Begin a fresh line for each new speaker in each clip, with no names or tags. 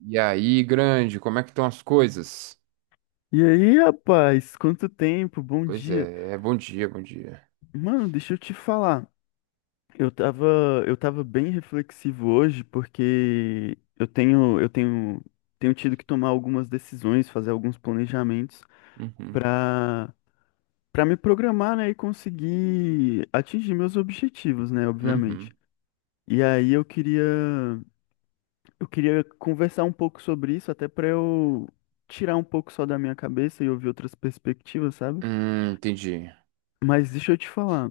E aí, grande, como é que estão as coisas?
E aí, rapaz, quanto tempo, bom
Pois
dia.
é, bom dia, bom dia.
Mano, deixa eu te falar. Eu tava, eu tava bem reflexivo hoje porque tenho tido que tomar algumas decisões, fazer alguns planejamentos
Uhum,
pra para me programar, né, e conseguir atingir meus objetivos, né, obviamente.
uhum.
E aí eu queria conversar um pouco sobre isso, até pra eu tirar um pouco só da minha cabeça e ouvir outras perspectivas, sabe?
Entendi.
Mas deixa eu te falar.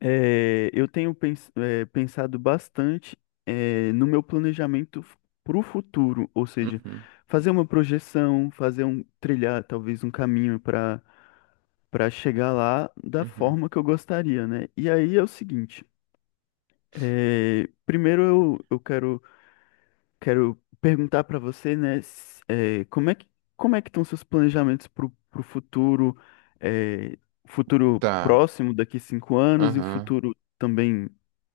É, eu tenho pensado bastante, no meu planejamento para o futuro, ou seja,
Uhum,
fazer uma projeção, fazer um trilhar talvez um caminho para chegar lá da
uhum.
forma que eu gostaria, né? E aí é o seguinte, primeiro eu quero perguntar para você, né, como é que estão seus planejamentos para o futuro, eh, futuro
Tá.
próximo daqui 5 anos e o
Aham.
futuro também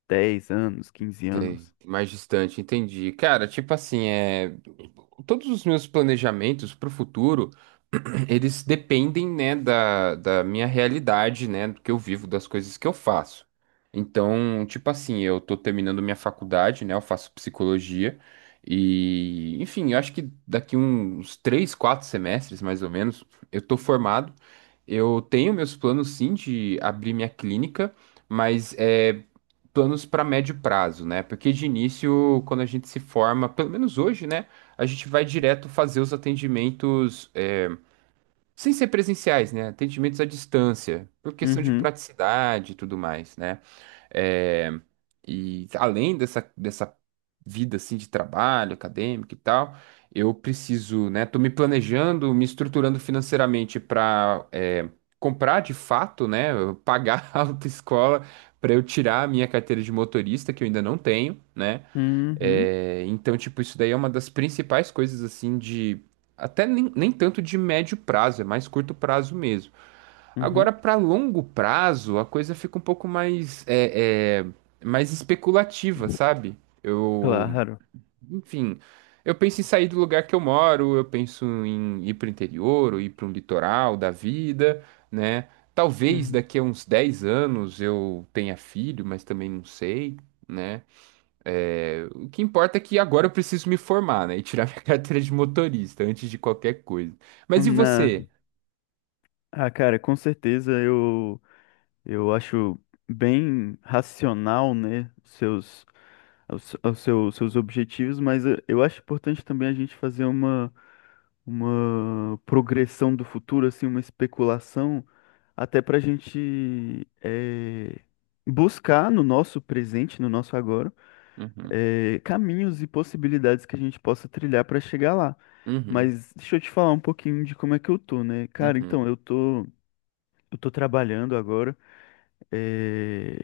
10 anos, quinze
Tem,
anos?
mais distante, entendi. Cara, tipo assim, todos os meus planejamentos para o futuro, eles dependem, né, da minha realidade, né, do que eu vivo, das coisas que eu faço. Então, tipo assim, eu tô terminando minha faculdade, né, eu faço psicologia e, enfim, eu acho que daqui uns 3, 4 semestres, mais ou menos, eu tô formado. Eu tenho meus planos, sim, de abrir minha clínica, mas é planos para médio prazo, né? Porque de início, quando a gente se forma, pelo menos hoje, né? A gente vai direto fazer os atendimentos, sem ser presenciais, né? Atendimentos à distância, por questão de
Uhum,
praticidade e tudo mais, né? É, e além dessa vida assim de trabalho, acadêmico e tal, eu preciso, né? Tô me planejando, me estruturando financeiramente para comprar de fato, né? Pagar a autoescola para eu tirar a minha carteira de motorista, que eu ainda não tenho, né?
uhum,
Então, tipo, isso daí é uma das principais coisas assim de. Até nem tanto de médio prazo, é mais curto prazo mesmo.
uhum.
Agora, para longo prazo, a coisa fica um pouco mais, mais especulativa, sabe?
Claro.
Enfim, eu penso em sair do lugar que eu moro, eu penso em ir para o interior, ou ir para um litoral da vida, né? Talvez
Uhum.
daqui a uns 10 anos eu tenha filho, mas também não sei, né? O que importa é que agora eu preciso me formar, né? E tirar minha carteira de motorista antes de qualquer coisa. Mas e
Na...
você?
Ah, cara, com certeza eu, acho bem racional, né, os seus objetivos, mas eu acho importante também a gente fazer uma progressão do futuro, assim, uma especulação, até para a gente buscar no nosso presente, no nosso agora,
Uhum,
caminhos e possibilidades que a gente possa trilhar para chegar lá.
uhum,
Mas deixa eu te falar um pouquinho de como é que eu tô, né? Cara,
uhum.
então, eu tô trabalhando agora, eh,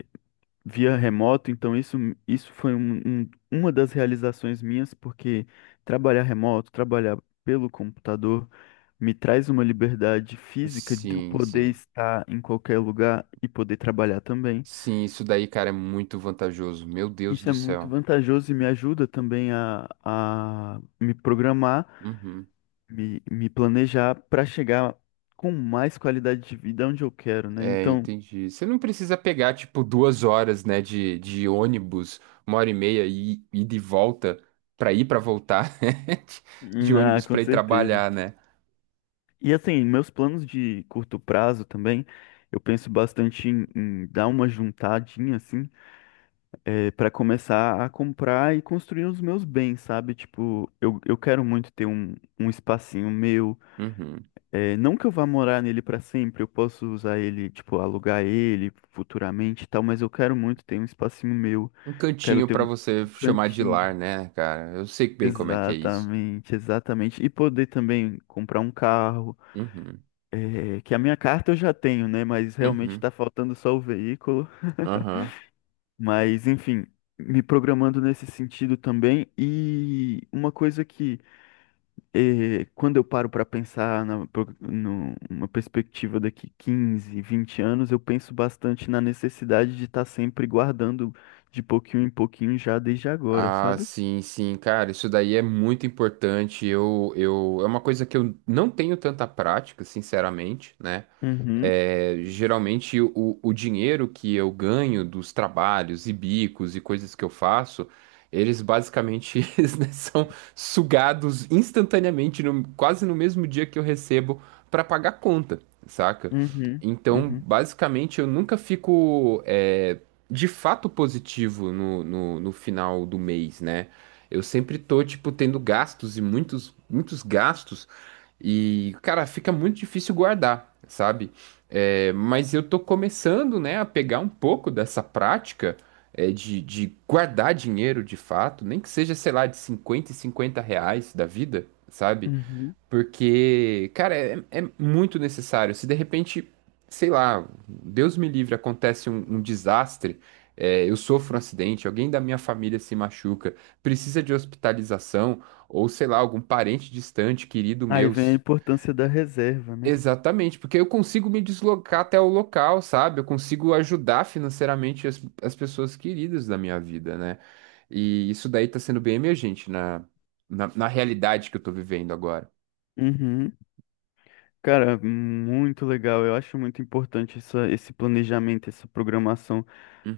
via remoto, então isso foi uma das realizações minhas, porque trabalhar remoto, trabalhar pelo computador, me traz uma liberdade física de eu
Sim,
poder
sim.
estar em qualquer lugar e poder trabalhar também.
Sim, isso daí, cara, é muito vantajoso. Meu Deus
Isso é
do
muito
céu.
vantajoso e me ajuda também a me programar,
Uhum.
me planejar para chegar com mais qualidade de vida onde eu quero, né?
É,
Então,
entendi. Você não precisa pegar, tipo, 2 horas, né, de ônibus, 1 hora e meia e ir de volta pra voltar, né? De
ah,
ônibus
com
pra ir
certeza.
trabalhar, né?
E assim, meus planos de curto prazo também, eu penso bastante em dar uma juntadinha, assim, para começar a comprar e construir os meus bens, sabe? Tipo, eu quero muito ter um espacinho meu.
Uhum.
Não que eu vá morar nele para sempre, eu posso usar ele, tipo, alugar ele futuramente e tal, mas eu quero muito ter um espacinho meu.
Um
Quero
cantinho
ter
pra
um
você chamar de
cantinho.
lar, né, cara? Eu sei bem como é que é isso.
Exatamente, exatamente. E poder também comprar um carro.
Uhum.
É, que a minha carta eu já tenho, né? Mas realmente
Uhum.
tá faltando só o veículo.
Aham.
Mas, enfim, me programando nesse sentido também. E uma coisa que, quando eu paro para pensar na, pro- no- numa perspectiva daqui 15, 20 anos, eu penso bastante na necessidade de estar sempre guardando de pouquinho em pouquinho já desde agora,
Ah,
sabe?
sim, sim, cara, isso daí é muito importante. É uma coisa que eu não tenho tanta prática, sinceramente, né?
Uhum,
Geralmente o dinheiro que eu ganho dos trabalhos e bicos e coisas que eu faço, eles basicamente eles, né, são sugados instantaneamente, quase no mesmo dia que eu recebo para pagar conta, saca?
uhum,
Então,
uhum,
basicamente, eu nunca fico. É, de fato positivo no, no final do mês, né? Eu sempre tô, tipo, tendo gastos e muitos, muitos gastos. E, cara, fica muito difícil guardar, sabe? Mas eu tô começando, né, a pegar um pouco dessa prática, de guardar dinheiro de fato, nem que seja, sei lá, de R$ 50 e R$ 50 da vida, sabe?
uhum.
Porque, cara, muito necessário. Se de repente, sei lá, Deus me livre, acontece um desastre, eu sofro um acidente, alguém da minha família se machuca, precisa de hospitalização, ou sei lá, algum parente distante, querido
Aí
meu.
vem a importância da reserva, né?
Exatamente, porque eu consigo me deslocar até o local, sabe? Eu consigo ajudar financeiramente as pessoas queridas da minha vida, né? E isso daí tá sendo bem emergente na realidade que eu tô vivendo agora.
Uhum. Cara, muito legal. Eu acho muito importante esse planejamento, essa programação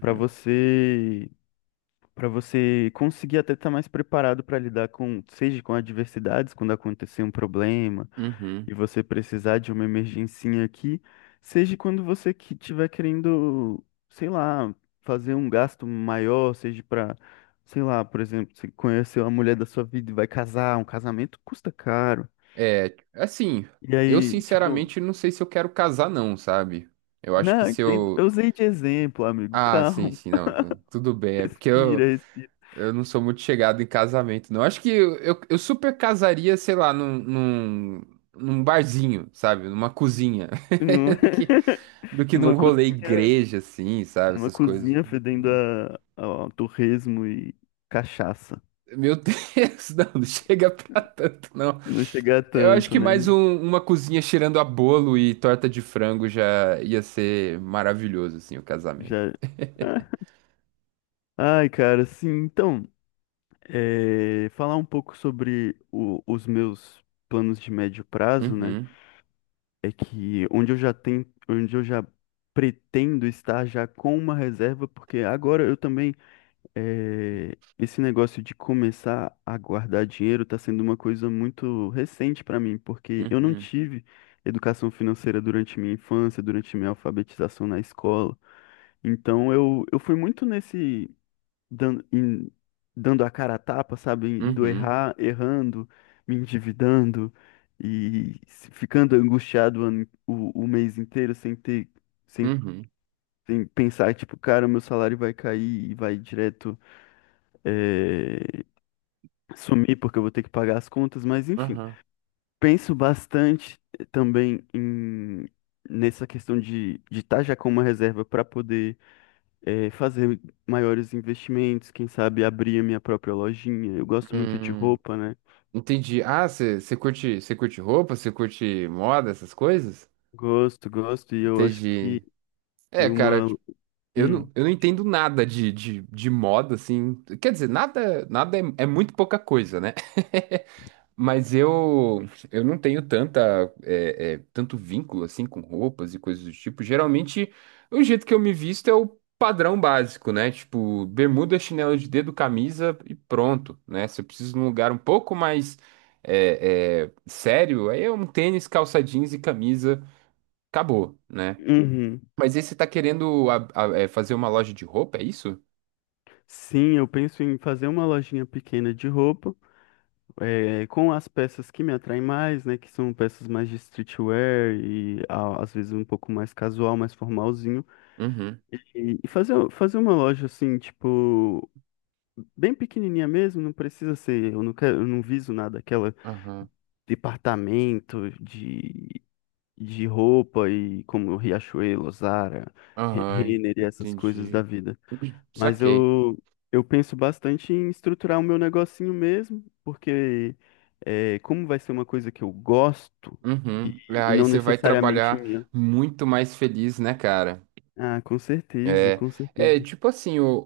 para você, para você conseguir até estar mais preparado para lidar com, seja com adversidades, quando acontecer um problema e
Uhum.
você precisar de uma emergência aqui, seja quando você que tiver querendo, sei lá, fazer um gasto maior, seja para, sei lá, por exemplo, você conheceu a mulher da sua vida e vai casar, um casamento custa caro.
É, assim,
E
eu
aí, tipo.
sinceramente não sei se eu quero casar, não, sabe? Eu acho que
Não,
se
entendo. Eu
eu.
usei de exemplo, amigo.
Ah, sim,
Calma.
sim, não, tudo bem. É porque
Respira,
eu,
respira.
eu não sou muito chegado em casamento, não. Acho que eu super casaria, sei lá, num barzinho, sabe? Numa cozinha.
Hum.
Do que, do que num
Numa
rolê
cozinha,
igreja, assim, sabe?
numa
Essas coisas.
cozinha fedendo a, torresmo e cachaça.
Meu Deus, não, não chega pra tanto, não.
Não chegar
Eu acho
tanto,
que
né?
mais uma cozinha cheirando a bolo e torta de frango já ia ser maravilhoso, assim, o casamento.
Já. Ah. Ai, cara, sim. Então, falar um pouco sobre os meus planos de médio prazo, né?
Uhum,
É que onde eu já pretendo estar já com uma reserva, porque agora eu também. É, esse negócio de começar a guardar dinheiro está sendo uma coisa muito recente para mim, porque eu não
uhum,
tive educação financeira durante minha infância, durante minha alfabetização na escola. Então eu fui muito nesse dando, em- dando a cara a tapa, sabe? Indo
uhum,
errar, errando, me endividando e ficando angustiado o, ano- o mês inteiro sem ter, sem,
uhum,
sem pensar, tipo, cara, meu salário vai cair e vai direto, eh, sumir porque eu vou ter que pagar as contas, mas enfim.
aham.
Penso bastante também nessa questão de estar já com uma reserva para poder fazer maiores investimentos, quem sabe abrir a minha própria lojinha. Eu gosto muito de
Hum,
roupa, né?
entendi. Ah, você curte roupa, você curte moda, essas coisas?
Gosto, gosto, e eu acho
Entendi.
que
Cara,
uma.
tipo, eu não, eu não
Pode
entendo
falar.
nada de moda, assim. Quer dizer, nada é muito pouca coisa, né? Mas eu não tenho tanta, tanto vínculo assim com roupas e coisas do tipo. Geralmente, o jeito que eu me visto é o padrão básico, né? Tipo, bermuda, chinelo de dedo, camisa e pronto, né? Se eu preciso de um lugar um pouco mais sério, aí é um tênis, calça jeans e camisa, acabou, né?
Uhum.
Mas aí você tá querendo fazer uma loja de roupa, é isso?
Sim, eu penso em fazer uma lojinha pequena de roupa, com as peças que me atraem mais, né? Que são peças mais de streetwear e às vezes um pouco mais casual, mais formalzinho.
Uhum,
E fazer uma loja assim, tipo, bem pequenininha mesmo, não precisa ser, eu não quero, eu não viso nada, aquela
aham,
departamento de roupa e como Riachuelo, Zara,
aham,
Renner e essas coisas da
entendi.
vida. Mas
Saquei.
eu penso bastante em estruturar o meu negocinho mesmo, porque como vai ser uma coisa que eu gosto e,
Uhum. É,
e
aí
não
você vai
necessariamente
trabalhar
minha.
muito mais feliz, né, cara?
Ah, com certeza,
É,
com
é,
certeza.
tipo assim, o,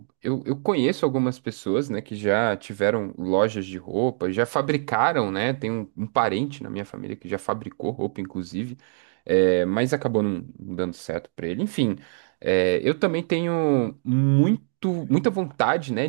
o- eu conheço algumas pessoas, né, que já tiveram lojas de roupa, já fabricaram, né? Tem um parente na minha família que já fabricou roupa, inclusive, mas acabou não dando certo pra ele. Enfim, eu também tenho muita vontade, né,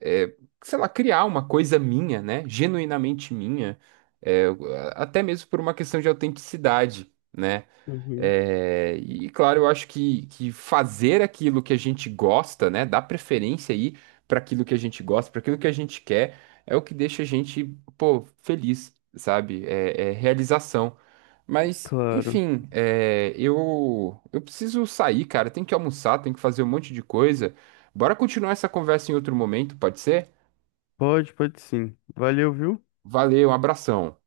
é, sei lá, criar uma coisa minha, né? Genuinamente minha, é, até mesmo por uma questão de autenticidade, né?
Uhum.
E claro, eu acho que fazer aquilo que a gente gosta, né, dar preferência aí para aquilo que a gente gosta, para aquilo que a gente quer, é o que deixa a gente, pô, feliz, sabe? É, realização. Mas,
Claro.
enfim, eu preciso sair, cara. Tenho que almoçar, tenho que fazer um monte de coisa. Bora continuar essa conversa em outro momento, pode ser?
Pode, pode sim. Valeu, viu?
Valeu, um abração.